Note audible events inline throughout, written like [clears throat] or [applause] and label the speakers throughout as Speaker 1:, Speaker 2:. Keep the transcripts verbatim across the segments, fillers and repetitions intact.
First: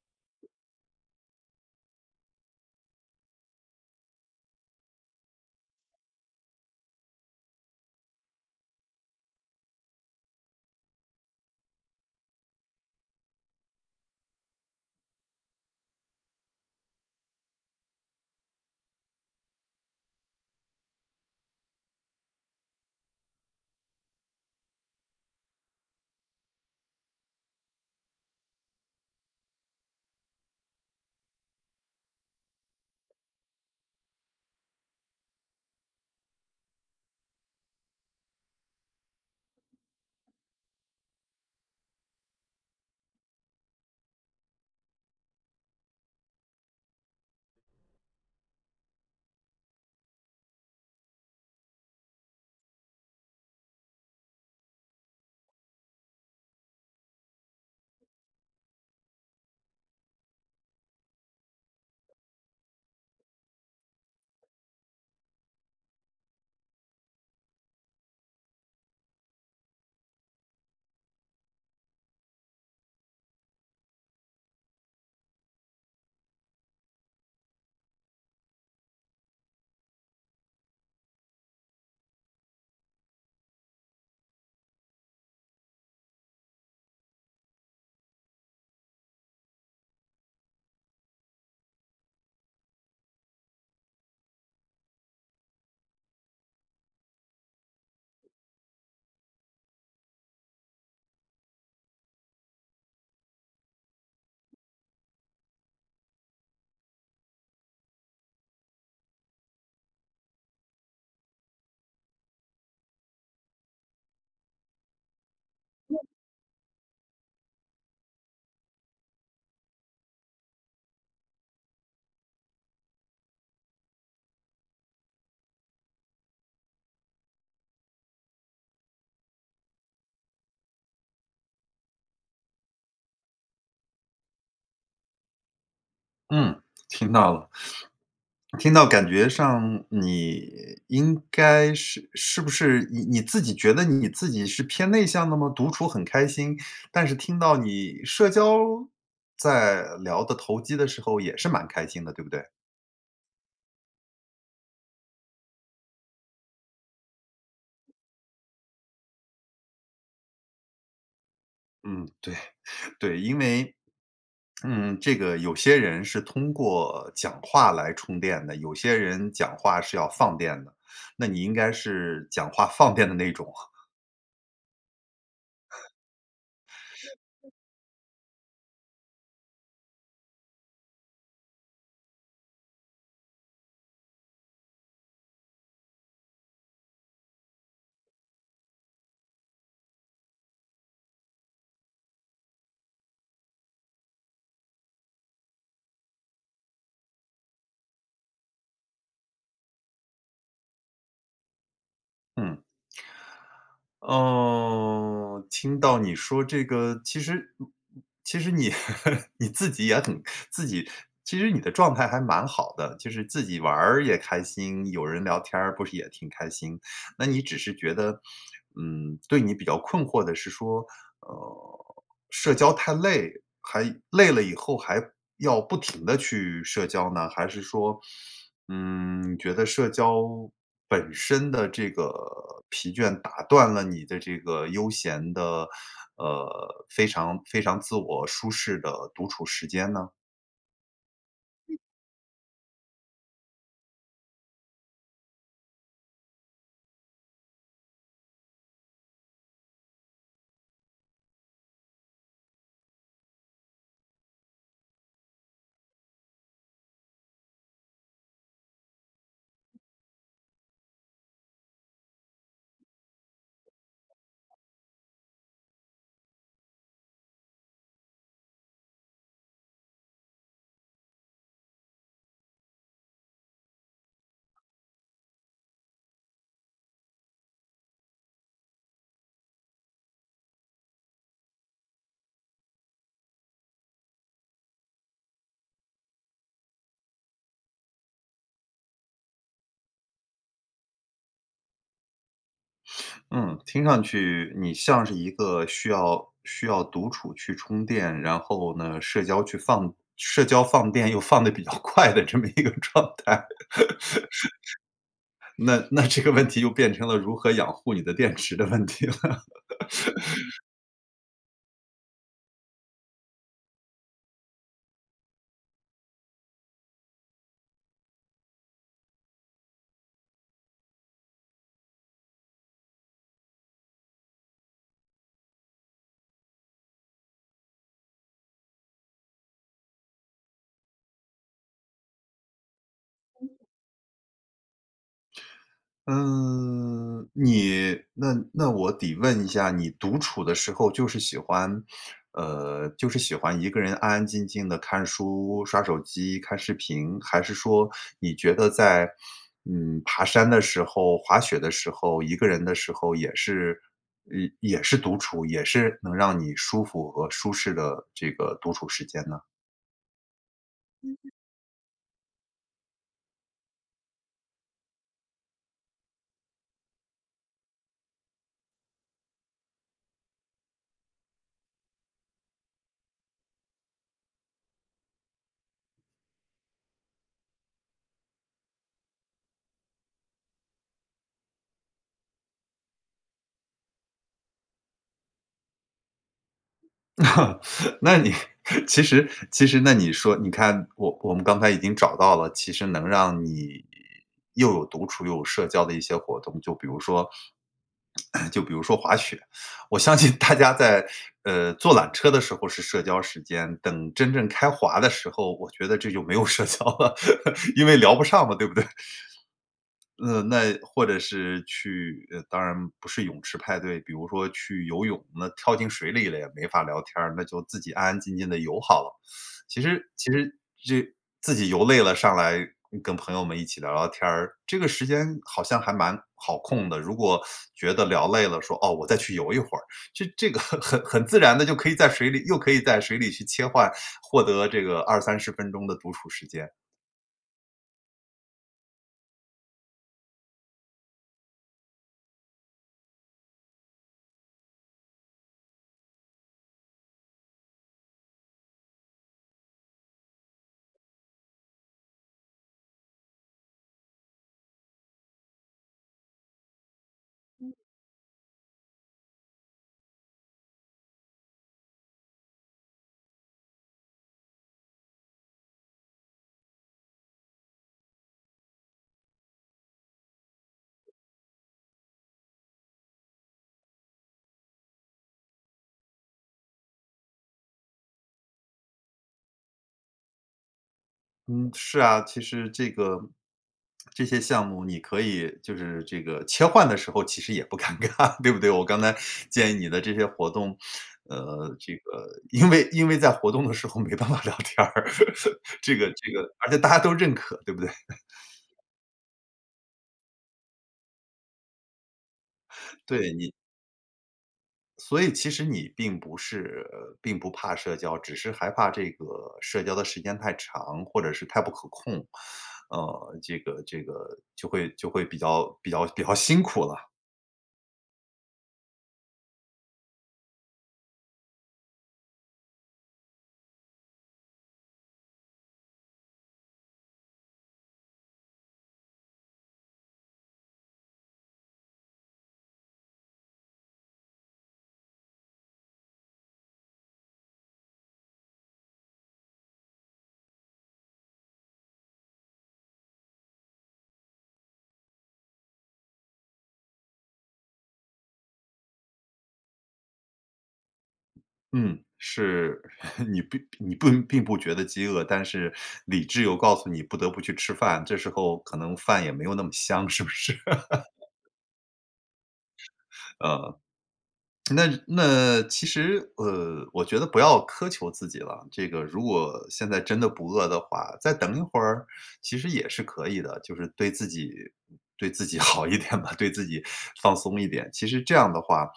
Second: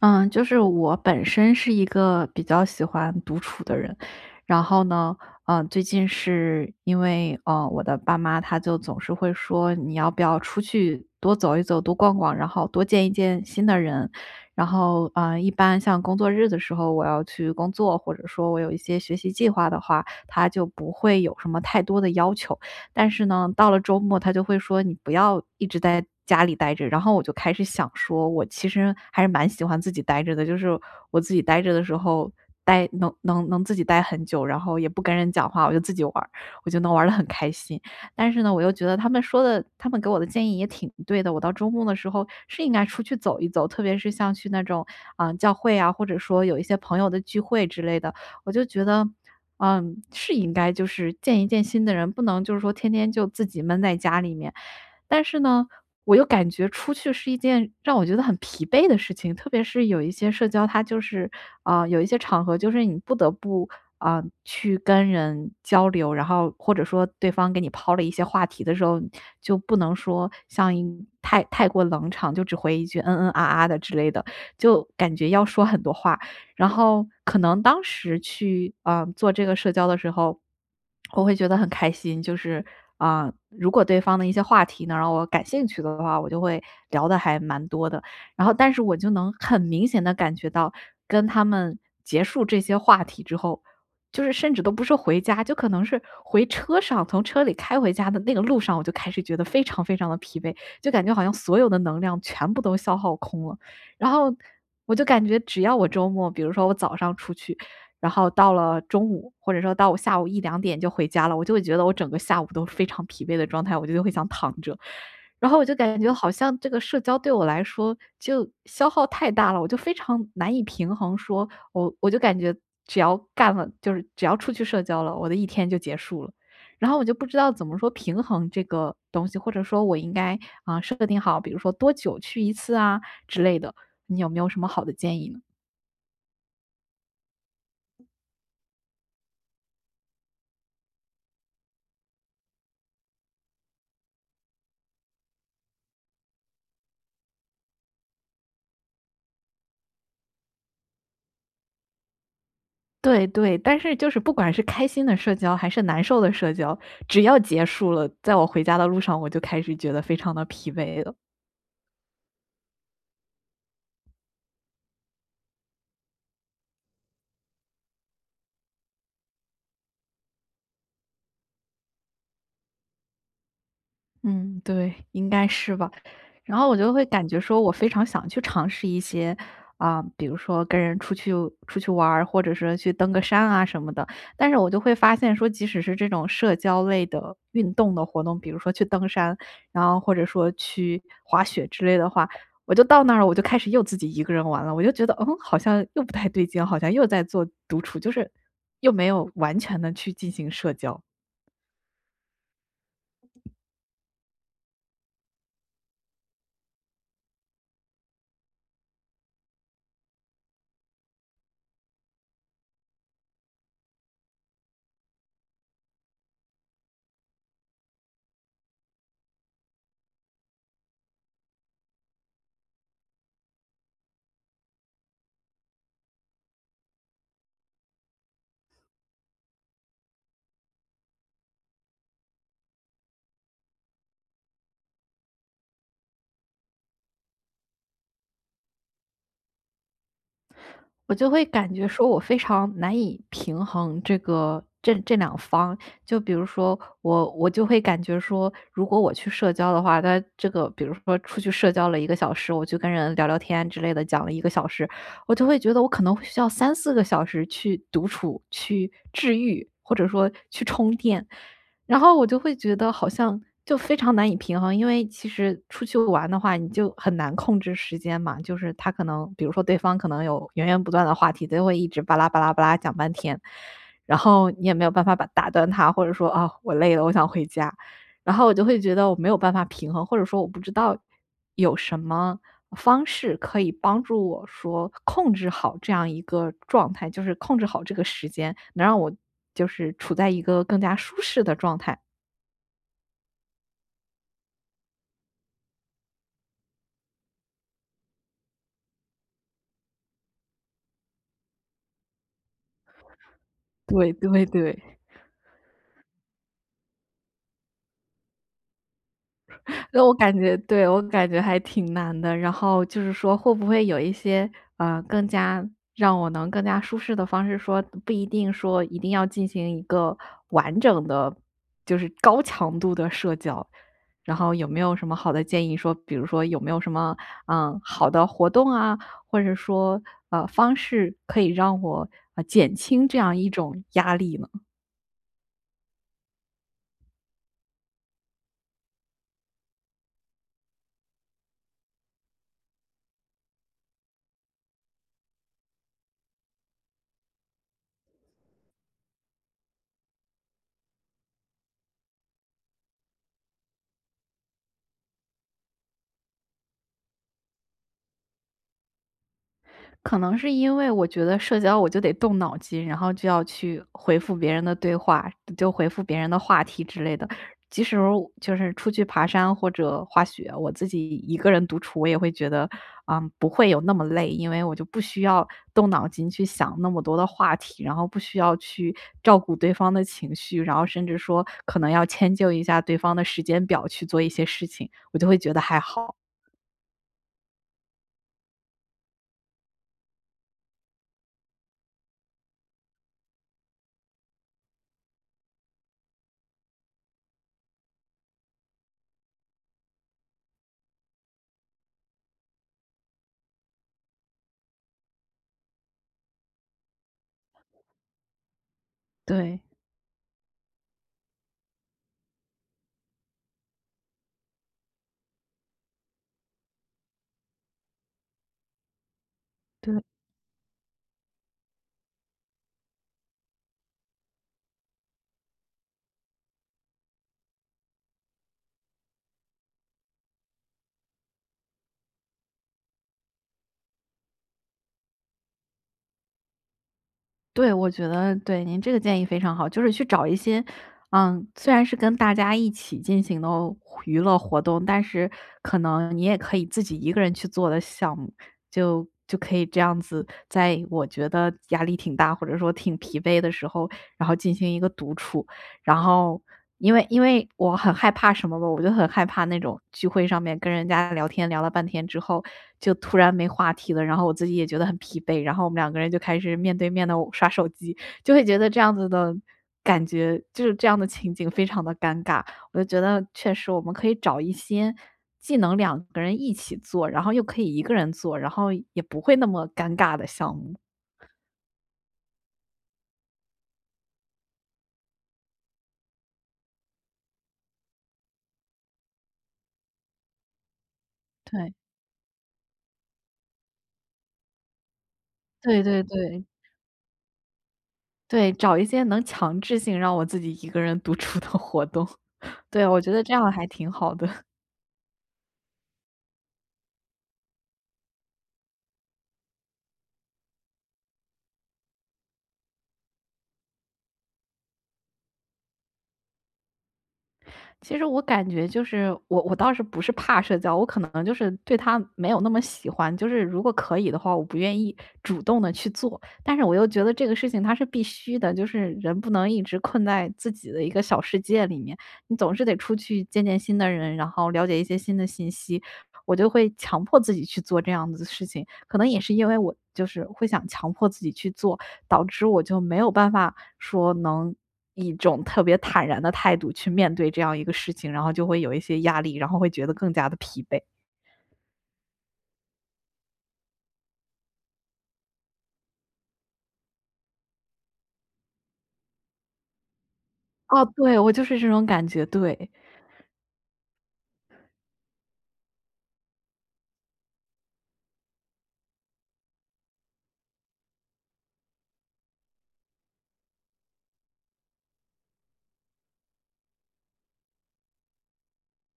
Speaker 1: 嗯，就是我本身是一个比较喜欢独处的人，然后呢，嗯，最近是因为，呃，我的爸妈他就总是会说你要不要出去多走一走、多逛逛，然后多见一见新的人。然后，嗯，一般像工作日的时候，我要去工作，或者说我有一些学习计划的话，他就不会有什么太多的要求。但是呢，到了周末他就会说：“你不要一直在家里待着。”然后我就开始想说，我其实还是蛮喜欢自己待着的，就是我自己待着的时候。待能能能自己待很久，然后也不跟人讲话，我就自己玩儿，我就能玩的很开心。但是呢，我又觉得他们说的，他们给我的建议也挺对的。我到周末的时候是应该出去走一走，特别是像去那种啊、呃教会啊，或者说有一些朋友的聚会之类的，我就觉得，嗯，是应该就是见一见新的人，不能就是说天天就自己闷在家里面。但是呢，我又感觉出去是一件让我觉得很疲惫的事情，特别是有一些社交，它就是啊、呃有一些场合就是你不得不啊、去跟人交流，然后或者说对方给你抛了一些话题的时候，就不能说像一太太过冷场，就只回一句嗯嗯啊啊的之类的，就感觉要说很多话。然后可能当时去，啊，做这个社交的时候，我会觉得很开心，就是，啊，如果对方的一些话题能让我感兴趣的话，我就会聊的还蛮多的。然后但是我就能很明显的感觉到，跟他们结束这些话题之后，就是甚至都不是回家，就可能是回车上，从车里开回家的那个路上，我就开始觉得非常非常的疲惫，就感觉好像所有的能量全部都消耗空了。然后我就感觉只要我周末，比如说我早上出去，然后到了中午，或者说到我下午一两点就回家了，我就会觉得我整个下午都非常疲惫的状态，我就会想躺着。然后我就感觉好像这个社交对我来说就消耗太大了，我就非常难以平衡说，我我就感觉只要干了就是只要出去社交了，我的一天就结束了。然后我就不知道怎么说平衡这个东西，或者说我应该，啊，设定好，比如说多久去一次啊之类的。你有没有什么好的建议呢？
Speaker 2: 嗯，听到了，听到感觉上你应该是是不是你你自己觉得你自己是偏内向的吗？独处很开心，但是听到你社交在聊的投机的时候也是蛮开心的，对不对？
Speaker 1: 对对，但是就是不管是开心的社交还是难受的社交，只要结束了，在我回家的路上，我就开始觉得非常的疲惫了。
Speaker 2: 嗯，对，对，因为，嗯，这个有些人是通过讲话来充电的，有些人讲话是要放电的，那你应该是讲话放电的那种。
Speaker 1: 嗯，对，应该是吧。然后我就会感觉说，我非常想去尝试一些，啊、比如说跟人出去出去玩儿或者是去登个山啊什么的。但是我就会发现说，即使是这种社交类的运动的活动，比如说去登山，然后或者说去滑雪之类的话，我就到那儿了，我就开始又自己一个人玩了。我就觉得，嗯，好像又不太对劲，好像又在做独处，就是又没有完全的去进行社交。
Speaker 2: 嗯。哦，听到你说这个，其实其实你 [laughs] 你自己也很自己其实你的状态还蛮好的，就是自己玩儿也开心，有人聊天儿不是也挺开心。那你只是觉得，嗯，对你比较困惑的是说，呃，社交太累，还累了以后还要不停的去社交呢？还是说嗯，你觉得社交本身的这个疲倦打断了你的这个悠闲的，呃，非常非常自我舒适的独处时间呢？
Speaker 1: 我就会感觉说我非常难以平衡这个这这两方。就比如说我我就会感觉说，如果我去社交的话，他这个比如说出去社交了一个小时，我去跟人聊聊天之类的，讲了一个小时，我就会觉得我可能会需要三四个小时去独处、去治愈，或者说去充电。然后我就会觉得好像就非常难以平衡，因为其实出去玩的话，你就很难控制时间嘛。就是他可能，比如说对方可能有源源不断的话题，都会一直巴拉巴拉巴拉讲半天，然后你也没有办法把打断他，或者说啊我累了，我想回家。然后我就会觉得我没有办法平衡，或者说我不知道有什么方式可以帮助我说控制好这样一个状态，就是控制好这个时间，能让我就是处在一个更加舒适的状态。
Speaker 2: 嗯，听上去你像是一个需要需要独处去充电，然后呢，社交去放社交放电又放的比较 [laughs] 快的这么一个状态，
Speaker 1: 对对对，
Speaker 2: 那那这个问题又变成了如何养护你的电池的问题了。
Speaker 1: 那我感觉对，我感觉还挺难的。然后就是说会不会有一些，呃，更加让我能更加舒适的方式说，不一定说一定要进行一个完整的，就是高强度的社交。然后有没有什么好的建议说，比如说有没有什么，嗯，好的活动啊，或者说，呃，方式可以让我，呃，减轻这样一种压力呢？
Speaker 2: 嗯，你那那我得问一下，你独处的时候就是喜欢，呃，就是喜欢一个人安安静静的看书、刷手机、看视频，还是说你觉得在，嗯，爬山的时候、滑雪的时候、一个人的时候也是，也也是独处，也是能让你舒服和舒适的这个独处时间呢？
Speaker 1: 可能是因为我觉得社交我就得动脑筋，然后就要去回复别人的对话，就回复别人的话题之类的。即使我就是出去爬山或者滑雪，我自己一个人独处，我也会觉得，嗯，不会有那么累，因为我就不需要动脑筋去想那么多的话题，然后不需要去照顾对方的情绪，然后甚至说可能要迁就一下对方的时间表去做一些事情，我就会觉得还好。
Speaker 2: [laughs] 那你 [laughs] 其实其实那你说，你看我我们刚才已经找到了，其实能让你又有独处又有社交的一些活动，就比如说 [clears throat] 就比如说滑雪，我相信大家在呃坐缆车的时候是社交时间，等真正开滑的时候，我觉得这就没有社交了，[laughs] 因为聊不上嘛，对不对？
Speaker 1: 对，
Speaker 2: 呃，那或者是去呃，当然不是泳池派对，比如说去游泳，那跳进水里了也没法聊天儿，那就自己安安静静的游好了。其
Speaker 1: 对。
Speaker 2: 实其实这自己游累了上来跟朋友们一起聊聊天儿，这个时间好像还蛮好控的。如果觉得聊累了，说：“哦，我再去游一会儿。”这这个 [laughs] 很很自然的就可以在水里又可以在水里去切换，获得这个二三十分钟的独处时间。
Speaker 1: 对，我觉得对，您这个建议非常好，就是去找一些，嗯，虽然是跟大家一起进行的娱乐活动，但是可能你也可以自己一个人去做的项目，就就可以这样子，在我觉得压力挺大，或者说挺疲惫的时候，然后进行一个独处。然后因为因为我很害怕什么吧，我就很害怕那种聚会上面跟人家聊天，聊了半天之后，就突然没话题了，然后我自己也觉得很疲惫，然后我们两个人就开始面对面的刷手机，就会觉得这样子的感觉，就是这样的情景非常的尴尬。我就觉得确实我们可以找一些既能两个人一起做，然后又可以一个人做，然后也不会那么尴尬的项目，
Speaker 2: 嗯，是啊，其实这个这些项目你可以就是这个切换的时候其实也不尴尬，[laughs] 对不对？我刚才建议你的这些活动，
Speaker 1: 对。
Speaker 2: 呃，这个因为因为在活动的时候没办法聊天儿，[laughs]
Speaker 1: 对
Speaker 2: 这
Speaker 1: 对
Speaker 2: 个这个，
Speaker 1: 对。
Speaker 2: 而且大家都认可，对不对？
Speaker 1: 对，找一些能强制性让我自己一个人独处的活动。[laughs] 对，我
Speaker 2: [laughs]
Speaker 1: 觉得这
Speaker 2: 对
Speaker 1: 样
Speaker 2: 你，
Speaker 1: 还挺好的。
Speaker 2: 所以其实你并不是呃并不怕社交，只是害怕这个社交的时间太长，或者是太不可控，呃，这个这个就会就会比较比较比较辛苦了。
Speaker 1: 其实我感觉就是我我倒是不是怕社交，我可能就是对他没有那么喜欢，就是如果可以的话，我不愿意主动的去做。但是我又觉得这个事情它是必须的，就是人不能一直困在自己的一个小世界里面，你总是得出去见见新的人，然后了解一些新的信息。我就会强迫自己去做这样子的事情，可能也是因为我就是会想强迫自己去做，导致我就没有办法说能以一种特别坦然的态度去面对这样一个事情，然后就会有一些压力，然后会觉得更加的疲惫。
Speaker 2: 嗯，是 [laughs] 你并你不并不觉得饥饿，但是理智又告诉你不得不去吃饭，这时候可能饭也没有那么香，是不是？
Speaker 1: 哦，
Speaker 2: [laughs]
Speaker 1: 对，我就是这种感觉，对。
Speaker 2: 呃。那那其实，呃，我觉得不要苛求自己了。这个如果现在真的不饿的话，再等一会儿，其实也是可以的。就是对自己对自己 [laughs] 好一点吧，对自己放松一点。其实这样的话，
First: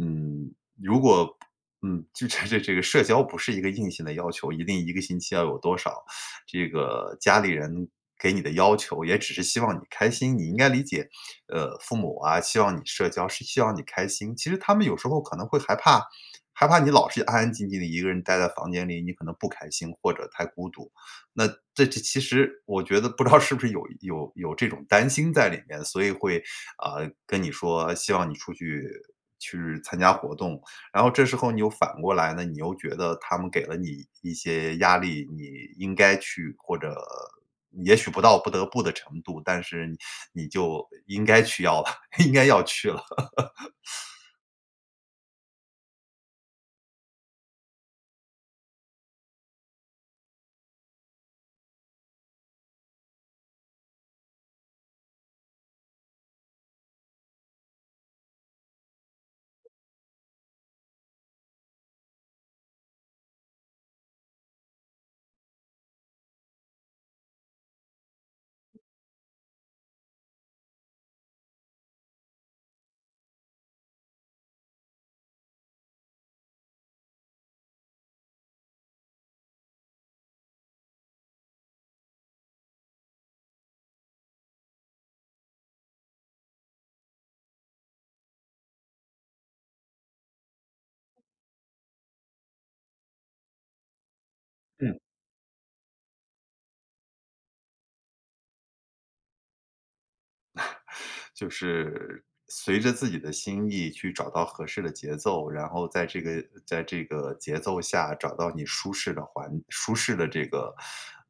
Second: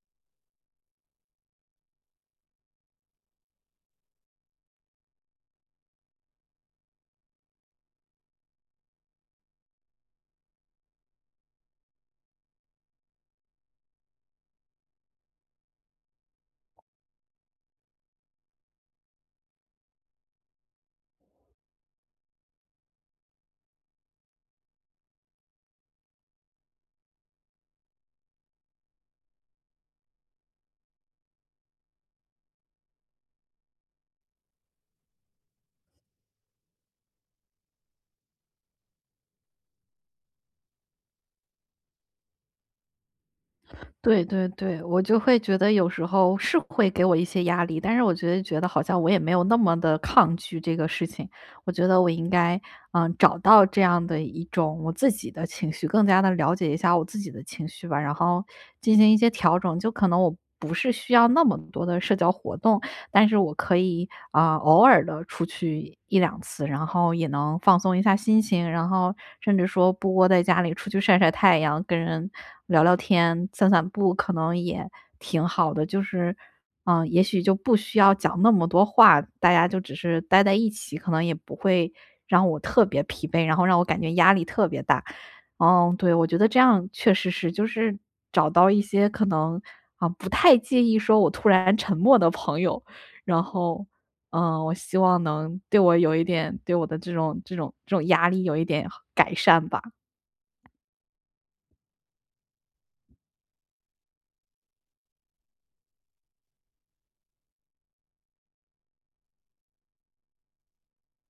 Speaker 2: 嗯，如果嗯，就这这这个社交不是一个硬性的要求，一定一个星期要有多少。这个家里人给你的要求，也只是希望你开心，你应该理解，呃，父母啊，希望你社交，是希望你开心。其实他们有时候可能会害怕，害怕你老是安安静静的一个人待在房间里，你可能不开心或者太孤独。那这这其实我觉得不知道是不是有有有这种担心在里面，所以会，啊，跟你说希望你出去去参加活动，然后这时候你又反过来呢，你又觉得他们给了你一些压力，你应该去或者也许不到不得不的程度，但是你你就应该去要了，[laughs] 应该要去了。
Speaker 1: 对对对，我就会觉得有时候是会给我一些压力，但是我觉得觉得好像我也没有那么的抗拒这个事情。我觉得我应该，嗯找到这样的一种我自己的情绪，更加的了解一下我自己的情绪吧，然后进行一些调整，就可能我不是需要那么多的社交活动。但是我可以啊、呃偶尔的出去一两次，然后也能放松一下心情，然后甚至说不窝在家里出去晒晒太阳，跟人聊聊天、散散步，可能也挺好的。就是，嗯、呃也许就不需要讲那么多话，大家就只是待在一起，可能也不会让我特别疲惫，然后让我感觉压力特别大。嗯，对，我觉得这样确实是，就是找到一些可能啊不太介意说我突然沉默的朋友，然后嗯，我希望能对我有一点对我的这种这种这种压力有一点改善吧。
Speaker 2: 就是随着自己的心意去找到合适的节奏，然后在这个在这个节奏下找到你舒适的环舒适的这个，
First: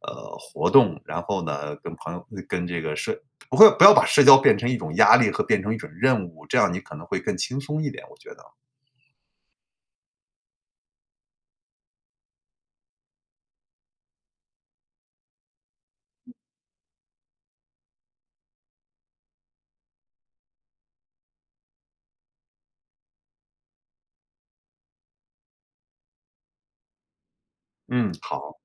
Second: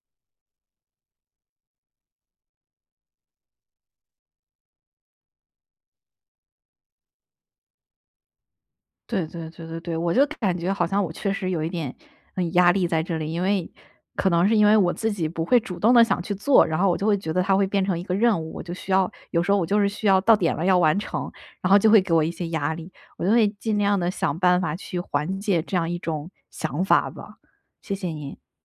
Speaker 2: 呃，活动，然后呢，跟朋友跟这个社不会不要把社交变成一种压力和变成一种任务，这样你可能会更轻松一点，我觉得。
Speaker 1: 对对对对对，我就感觉好像我确实有一点，嗯，压力在这里，因为可能是因为我自己不会主动的想去做，然后我就会觉得它会变成一个任务，我就需要有时候我就是需要到点了要完成，然后就会给我一些压力，我就会尽量的想办法去缓解这样一种想法吧，谢谢
Speaker 2: 嗯，
Speaker 1: 您。
Speaker 2: 好。